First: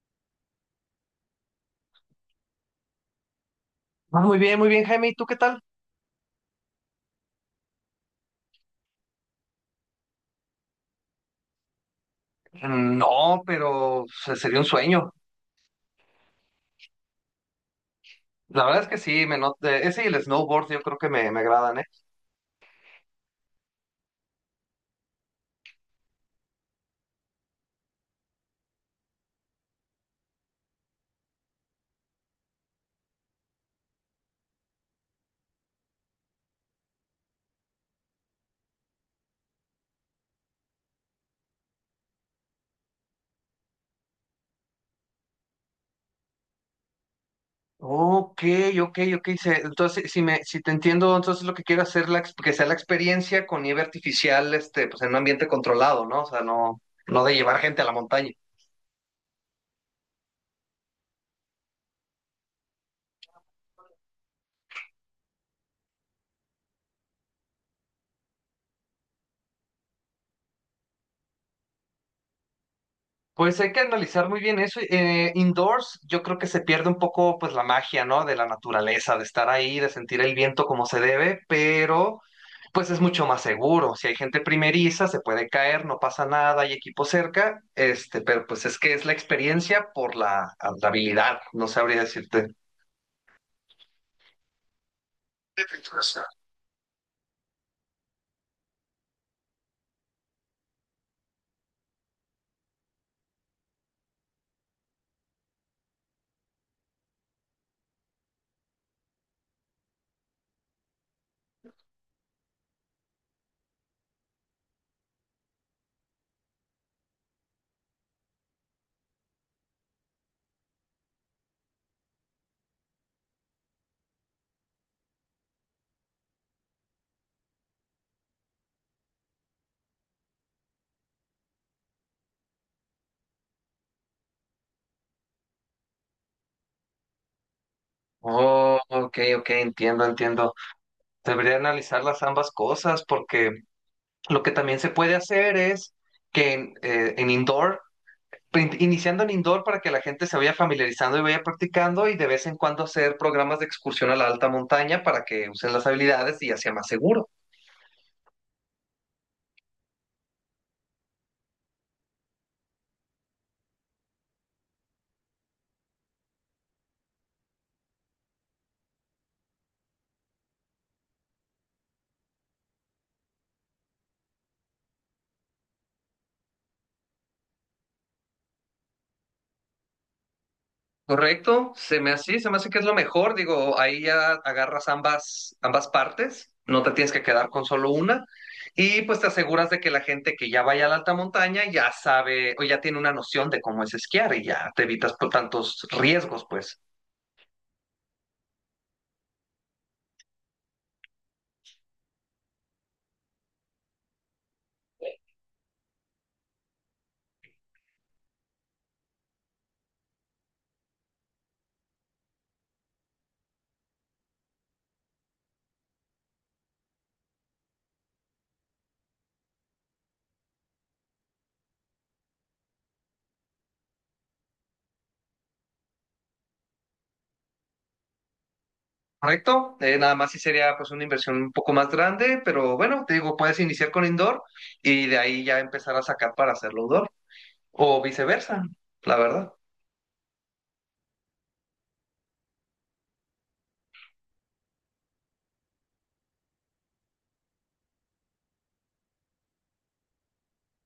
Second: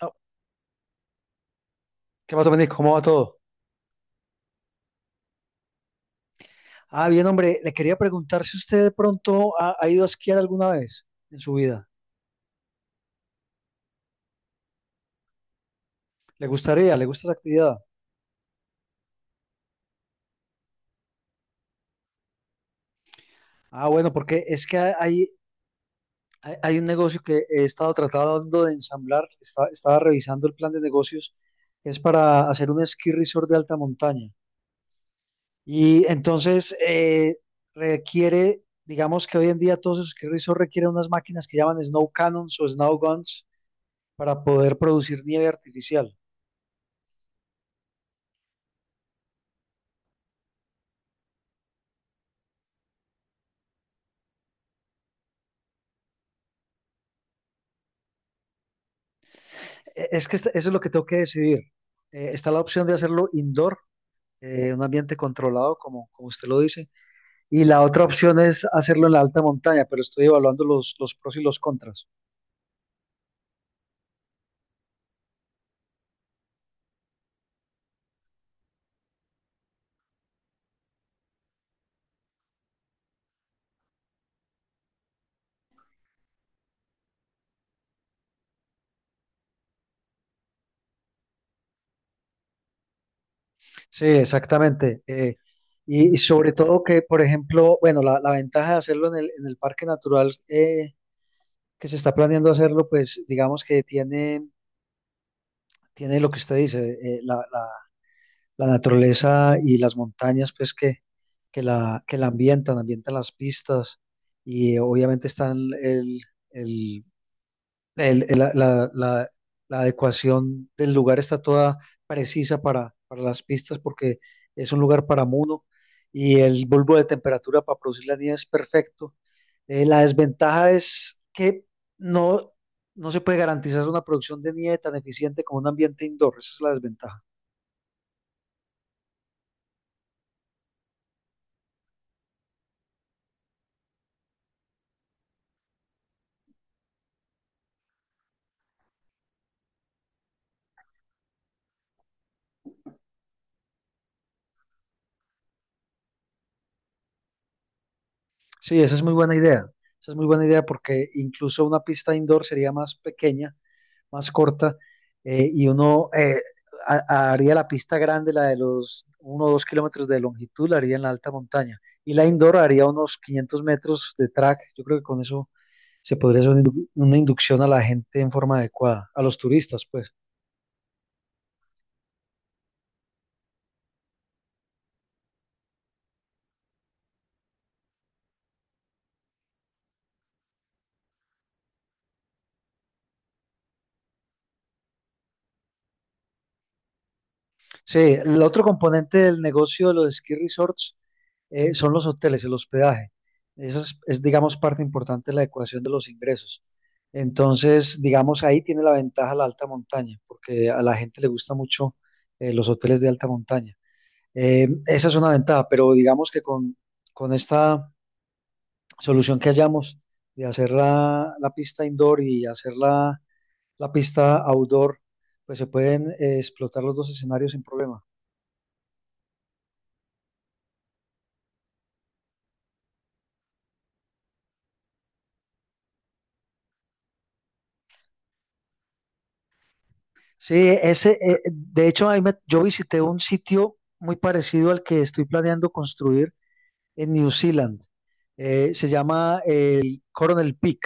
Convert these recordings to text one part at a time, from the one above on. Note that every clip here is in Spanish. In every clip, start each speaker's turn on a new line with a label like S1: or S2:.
S1: Oh, ¿qué pasa, Benny? ¿Cómo va todo?
S2: Ah, muy bien, Jaime. ¿Y tú qué tal?
S1: Ah, bien, hombre, le quería preguntar si usted de pronto ha ido a esquiar alguna vez en su vida.
S2: No, pero o sería un sueño.
S1: ¿Le gustaría? ¿Le gusta esa actividad?
S2: La verdad es que sí, me not- ese y el snowboard yo creo que me agradan, ¿eh?
S1: Ah, bueno, porque es que hay un negocio que he estado tratando de ensamblar, estaba revisando el plan de negocios, es para hacer un esquí resort de alta montaña. Y entonces requiere, digamos que hoy en día todos esos esquí resorts requieren unas máquinas que llaman snow cannons o snow guns para poder producir nieve artificial.
S2: Ok, ok, ok. Entonces, si te entiendo, entonces lo que quiero hacer que sea la experiencia con nieve artificial, este, pues en un ambiente controlado, ¿no? O sea, no de llevar gente a la montaña.
S1: Es que eso es lo que tengo que decidir. Está la opción de hacerlo indoor, un ambiente controlado, como usted lo dice, y la otra opción es hacerlo en la alta montaña, pero estoy evaluando los pros y los contras.
S2: Pues hay que analizar muy bien eso. Indoors, yo creo que se pierde un poco, pues, la magia, ¿no? De la naturaleza, de estar ahí, de sentir el viento como se debe, pero pues es mucho más seguro. Si hay gente primeriza, se puede caer, no pasa nada, hay equipo cerca, este, pero pues es que es la experiencia por la habilidad, no sabría decirte.
S1: Sí, exactamente. Y sobre todo que, por ejemplo, bueno, la ventaja de hacerlo en el parque natural, que se está planeando hacerlo, pues digamos que tiene, tiene lo que usted dice, la naturaleza y las montañas, pues que ambientan las pistas, y obviamente están el, el- el- la, la- la- la adecuación del lugar está toda precisa para las pistas porque es un lugar para muno y el bulbo de temperatura para producir la nieve es perfecto. La desventaja es que no, no se puede garantizar una producción de nieve tan eficiente como un ambiente indoor, esa es la desventaja.
S2: Oh, ok, ok, entiendo, entiendo. Debería analizar las ambas cosas porque lo que también se puede hacer es que en indoor, iniciando en indoor para que la gente se vaya familiarizando y vaya practicando y de vez en cuando hacer programas de excursión a la alta montaña para que usen las habilidades y ya sea más seguro.
S1: Sí, esa es muy buena idea. Esa es muy buena idea porque incluso una pista indoor sería más pequeña, más corta, y uno haría la pista grande, la de los 1 o 2 kilómetros de longitud, la haría en la alta montaña. Y la indoor haría unos 500 metros de track. Yo creo que con eso se podría hacer una una inducción a la gente en forma adecuada, a los turistas, pues.
S2: Correcto, se me hace que es lo mejor, digo, ahí ya agarras ambas partes, no te tienes que quedar con solo una, y pues te aseguras de que la gente que ya vaya a la alta montaña ya sabe o ya tiene una noción de cómo es esquiar y ya te evitas por tantos riesgos, pues.
S1: Sí, el otro componente del negocio de los ski resorts, son los hoteles, el hospedaje. Eso es, digamos, parte importante de la ecuación de los ingresos. Entonces, digamos, ahí tiene la ventaja la alta montaña, porque a la gente le gusta mucho, los hoteles de alta montaña. Esa es una ventaja, pero digamos que con esta solución que hallamos de hacer la pista indoor y hacer la pista outdoor, pues se pueden explotar los dos escenarios sin problema.
S2: Correcto. Nada más sí sería pues una inversión un poco más grande, pero bueno, te digo, puedes iniciar con indoor y de ahí ya empezar a sacar para hacerlo outdoor, o viceversa, la verdad.
S1: Sí, ese, de hecho, yo visité un sitio muy parecido al que estoy planeando construir en New Zealand. Se llama el Coronel Peak.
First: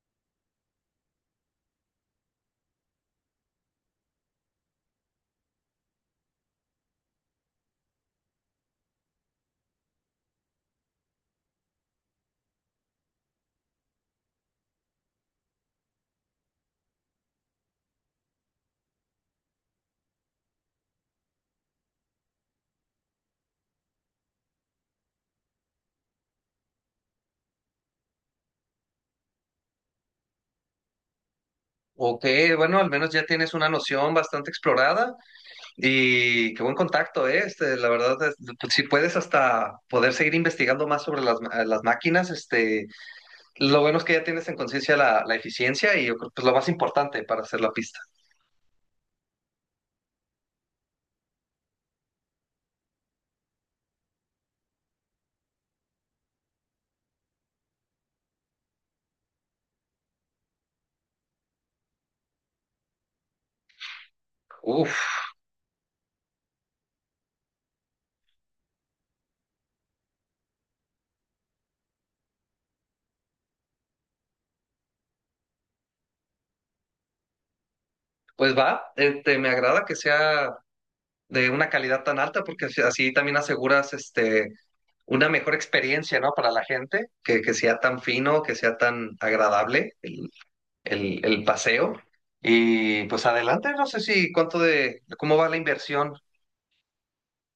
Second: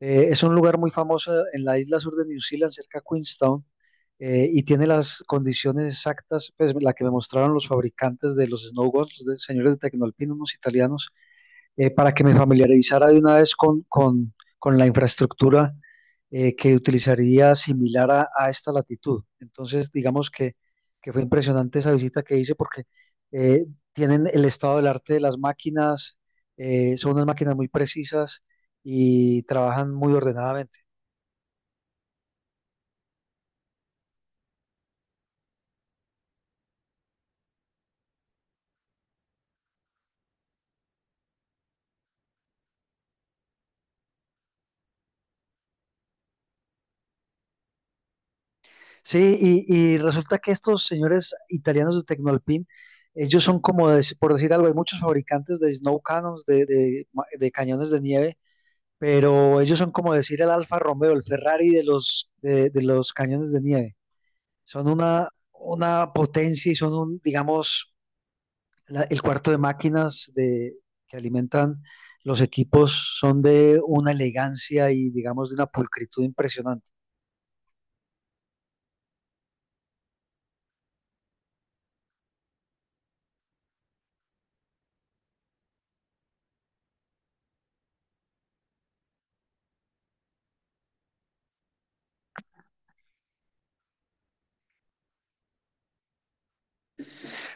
S1: Es un lugar muy famoso en la isla sur de New Zealand, cerca de Queenstown, y tiene las condiciones exactas, pues la que me mostraron los fabricantes de los snowboards, los señores de Tecnolpin, unos italianos, para que me familiarizara de una vez con la infraestructura que utilizaría similar a, esta latitud. Entonces, digamos que, fue impresionante esa visita que hice porque eh, tienen el estado del arte de las máquinas, son unas máquinas muy precisas y trabajan muy ordenadamente.
S2: Ok, bueno, al menos ya tienes una noción bastante explorada. Y qué buen contacto, ¿eh? Este, la verdad, es- pues, si puedes hasta poder seguir investigando más sobre las máquinas, este, lo bueno es que ya tienes en conciencia la eficiencia y yo creo que es lo más importante para hacer la pista.
S1: Sí, y resulta que estos señores italianos de Tecnolpin, ellos son como, de, por decir algo, hay muchos fabricantes de snow cannons, de cañones de nieve, pero ellos son como decir el Alfa Romeo, el Ferrari de de los cañones de nieve. Son
S2: Uf,
S1: una potencia y son un, digamos, el cuarto de máquinas de, que alimentan los equipos, son de una elegancia y, digamos, de una pulcritud impresionante.
S2: pues va, este, me agrada que sea de una calidad tan alta porque así así también aseguras este, una mejor experiencia, ¿no? Para la gente, que sea tan fino, que sea tan agradable el paseo. Y pues adelante, no sé si cuánto de, cómo va la inversión.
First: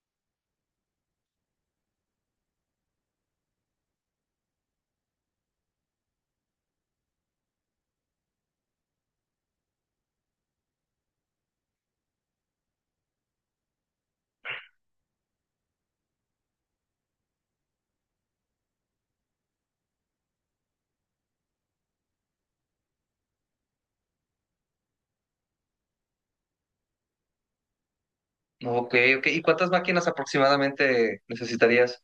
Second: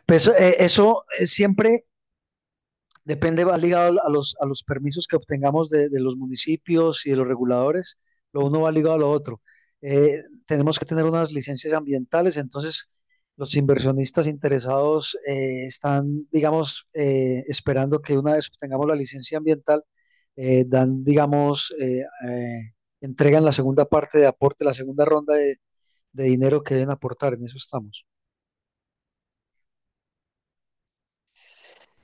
S1: Pues eso siempre depende, va ligado a a los permisos que obtengamos de los municipios y de los reguladores. Lo uno va ligado a lo otro. Eh, Tenemos que tener unas licencias ambientales, entonces los inversionistas interesados están, digamos, esperando que una vez obtengamos la licencia ambiental, dan, digamos, entregan la segunda parte de aporte, la segunda ronda de dinero que deben aportar. En eso estamos.
S2: Ok, ok. ¿Y cuántas máquinas aproximadamente necesitarías?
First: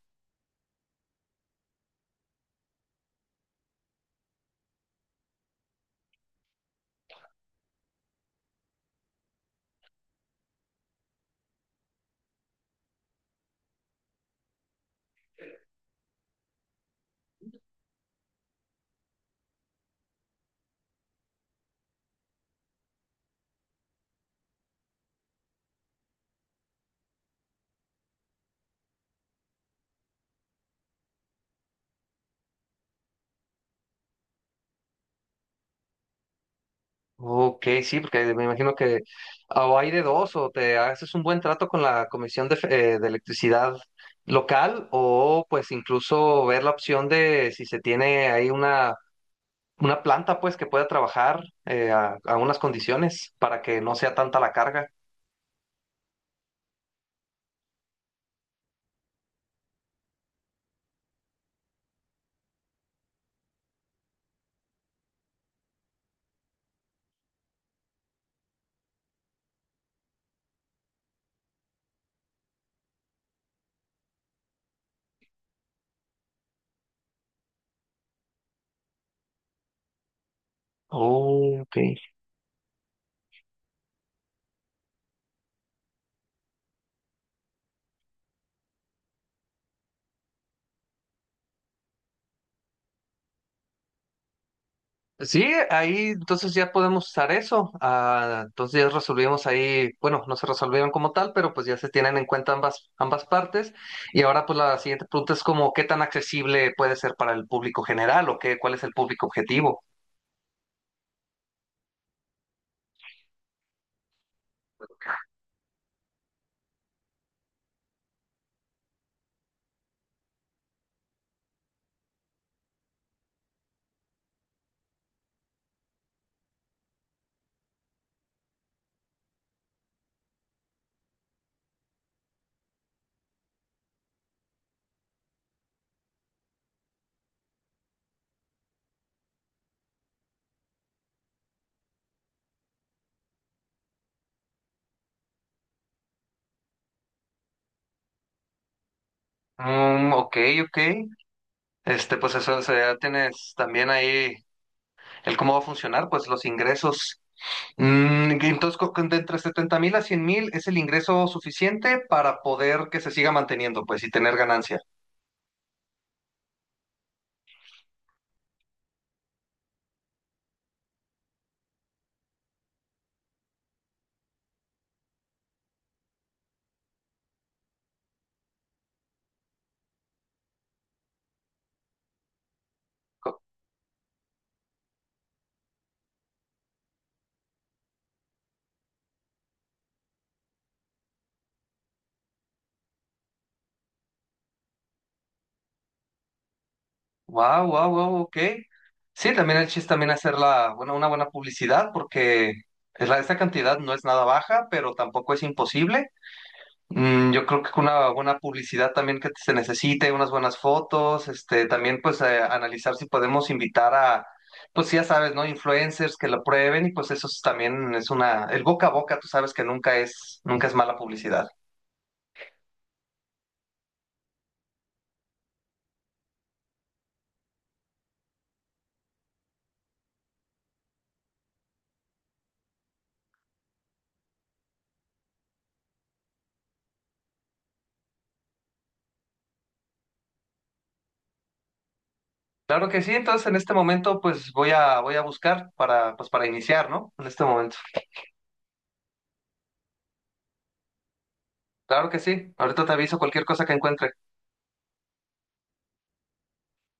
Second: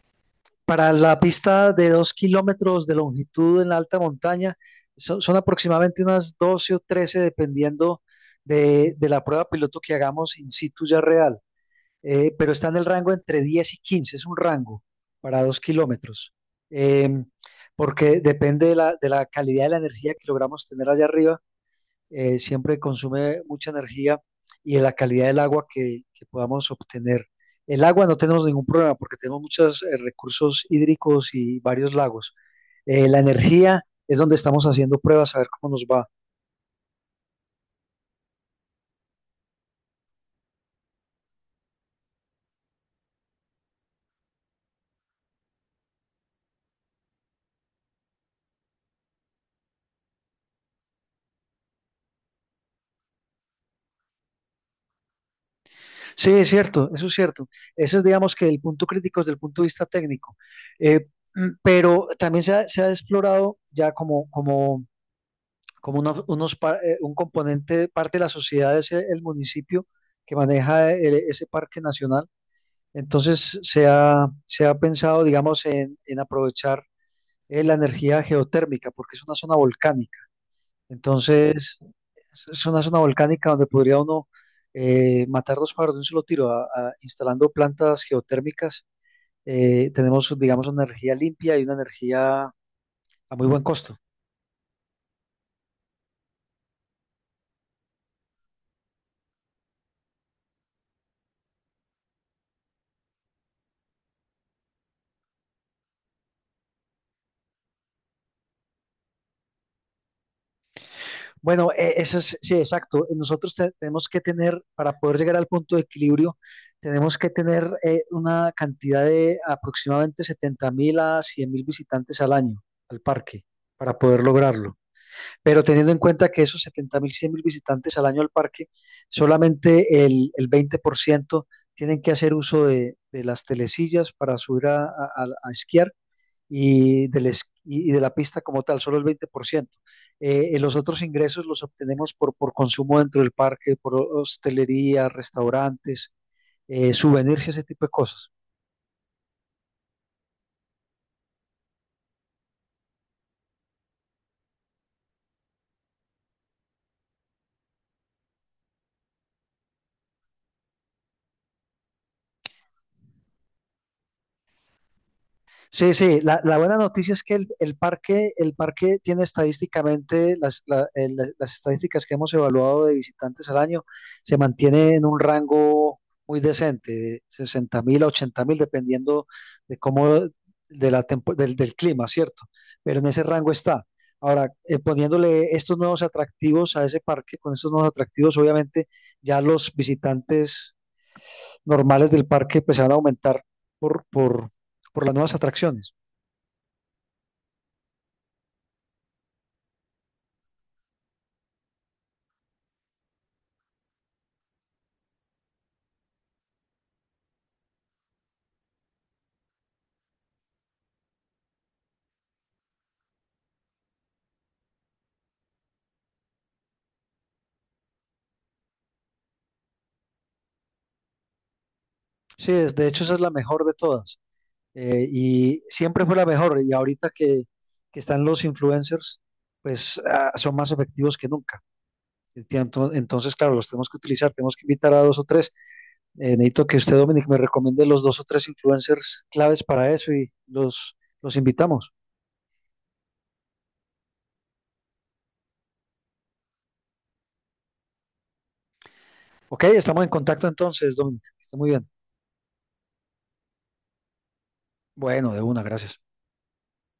S1: Para la pista de 2 kilómetros de longitud en la alta montaña, son aproximadamente unas 12 o 13, dependiendo de la prueba piloto que hagamos in situ ya real. Pero está en el rango entre 10 y 15, es un rango para 2 kilómetros. Em, Porque depende de de la calidad de la energía que logramos tener allá arriba. Siempre consume mucha energía y de la calidad del agua que podamos obtener. El agua no tenemos ningún problema porque tenemos muchos, recursos hídricos y varios lagos. La energía es donde estamos haciendo pruebas a ver cómo nos va.
S2: Ok, sí, porque me imagino que o hay de dos, o te haces un buen trato con la Comisión de Electricidad local, o pues incluso ver la opción de si se tiene ahí una planta pues que pueda trabajar a unas condiciones para que no sea tanta la carga.
S1: Sí, es cierto, eso es cierto. Ese es, digamos, que el punto crítico desde el punto de vista técnico. Eh, pero también se ha explorado ya como un componente, parte de la sociedad es el municipio que maneja ese parque nacional. Entonces se ha pensado, digamos, en aprovechar, la energía geotérmica, porque es una zona volcánica.
S2: Oh, ok.
S1: Entonces, es una zona volcánica donde podría uno matar dos pájaros de un solo tiro, instalando plantas geotérmicas. Tenemos, digamos, una energía limpia y una energía a muy buen costo.
S2: Sí, ahí entonces ya podemos usar eso. Ah, entonces ya resolvimos ahí, bueno, no se resolvieron como tal, pero pues ya se tienen en cuenta ambas partes. Y ahora pues la siguiente pregunta es como, ¿qué tan accesible puede ser para el público general o qué, cuál es el público objetivo?
S1: Bueno, eso es, sí, exacto. Nosotros tenemos que tener, para poder llegar al punto de equilibrio, tenemos que tener, una cantidad de aproximadamente 70.000 a 100.000 visitantes al año al parque para poder lograrlo. Pero teniendo en cuenta que esos 70.000, 100.000 visitantes al año al parque, solamente el 20% tienen que hacer uso de las telesillas para subir a esquiar y y de la pista como tal, solo el 20%. Los otros ingresos los obtenemos por consumo dentro del parque, por hostelería, restaurantes, souvenirs y ese tipo de cosas.
S2: Mm, ok, ok. Este, pues eso, o sea, ya tienes también ahí el cómo va a funcionar, pues los ingresos. Mm, que entonces, de entre 70.000 a 100.000 es el ingreso suficiente para poder que se siga manteniendo, pues, y tener ganancia.
S1: Sí, sí, la buena noticia es que el parque tiene estadísticamente las, la- el- la- las estadísticas que hemos evaluado de visitantes al año, se mantiene en un rango muy decente, de 60.000 a 80.000, dependiendo de cómo, de la del clima, ¿cierto? Pero en ese rango está. Ahora, poniéndole estos nuevos atractivos a ese parque, con estos nuevos atractivos, obviamente ya los visitantes normales del parque pues se van a aumentar por, por, por las nuevas atracciones.
S2: Wow, wow, wow, ok. Sí, también el chiste también hacer la, bueno, una buena publicidad porque es la, esta cantidad no es nada baja, pero tampoco es imposible. Mm, yo creo que con una buena publicidad también que se necesite, unas buenas fotos, este, también pues analizar si podemos invitar a, pues ya sabes, ¿no? Influencers que lo prueben y pues eso es también es una, el boca a boca, tú sabes que nunca nunca es mala publicidad.
S1: Sí, de hecho esa es la mejor de todas. Y siempre fue la mejor. Y ahorita que están los influencers, pues son más efectivos que nunca. Enti- Entonces, claro, los tenemos que utilizar, tenemos que invitar a dos o tres. Necesito que usted, Dominic, me recomiende los dos o tres influencers claves para eso y los invitamos.
S2: Claro que sí, entonces en este momento pues voy a buscar para, pues para iniciar, ¿no? En este momento.
S1: Ok, estamos en contacto entonces, Dominic. Está muy bien.
S2: Claro que sí. Ahorita te aviso cualquier cosa que encuentre.
S1: Bueno, de una, gracias.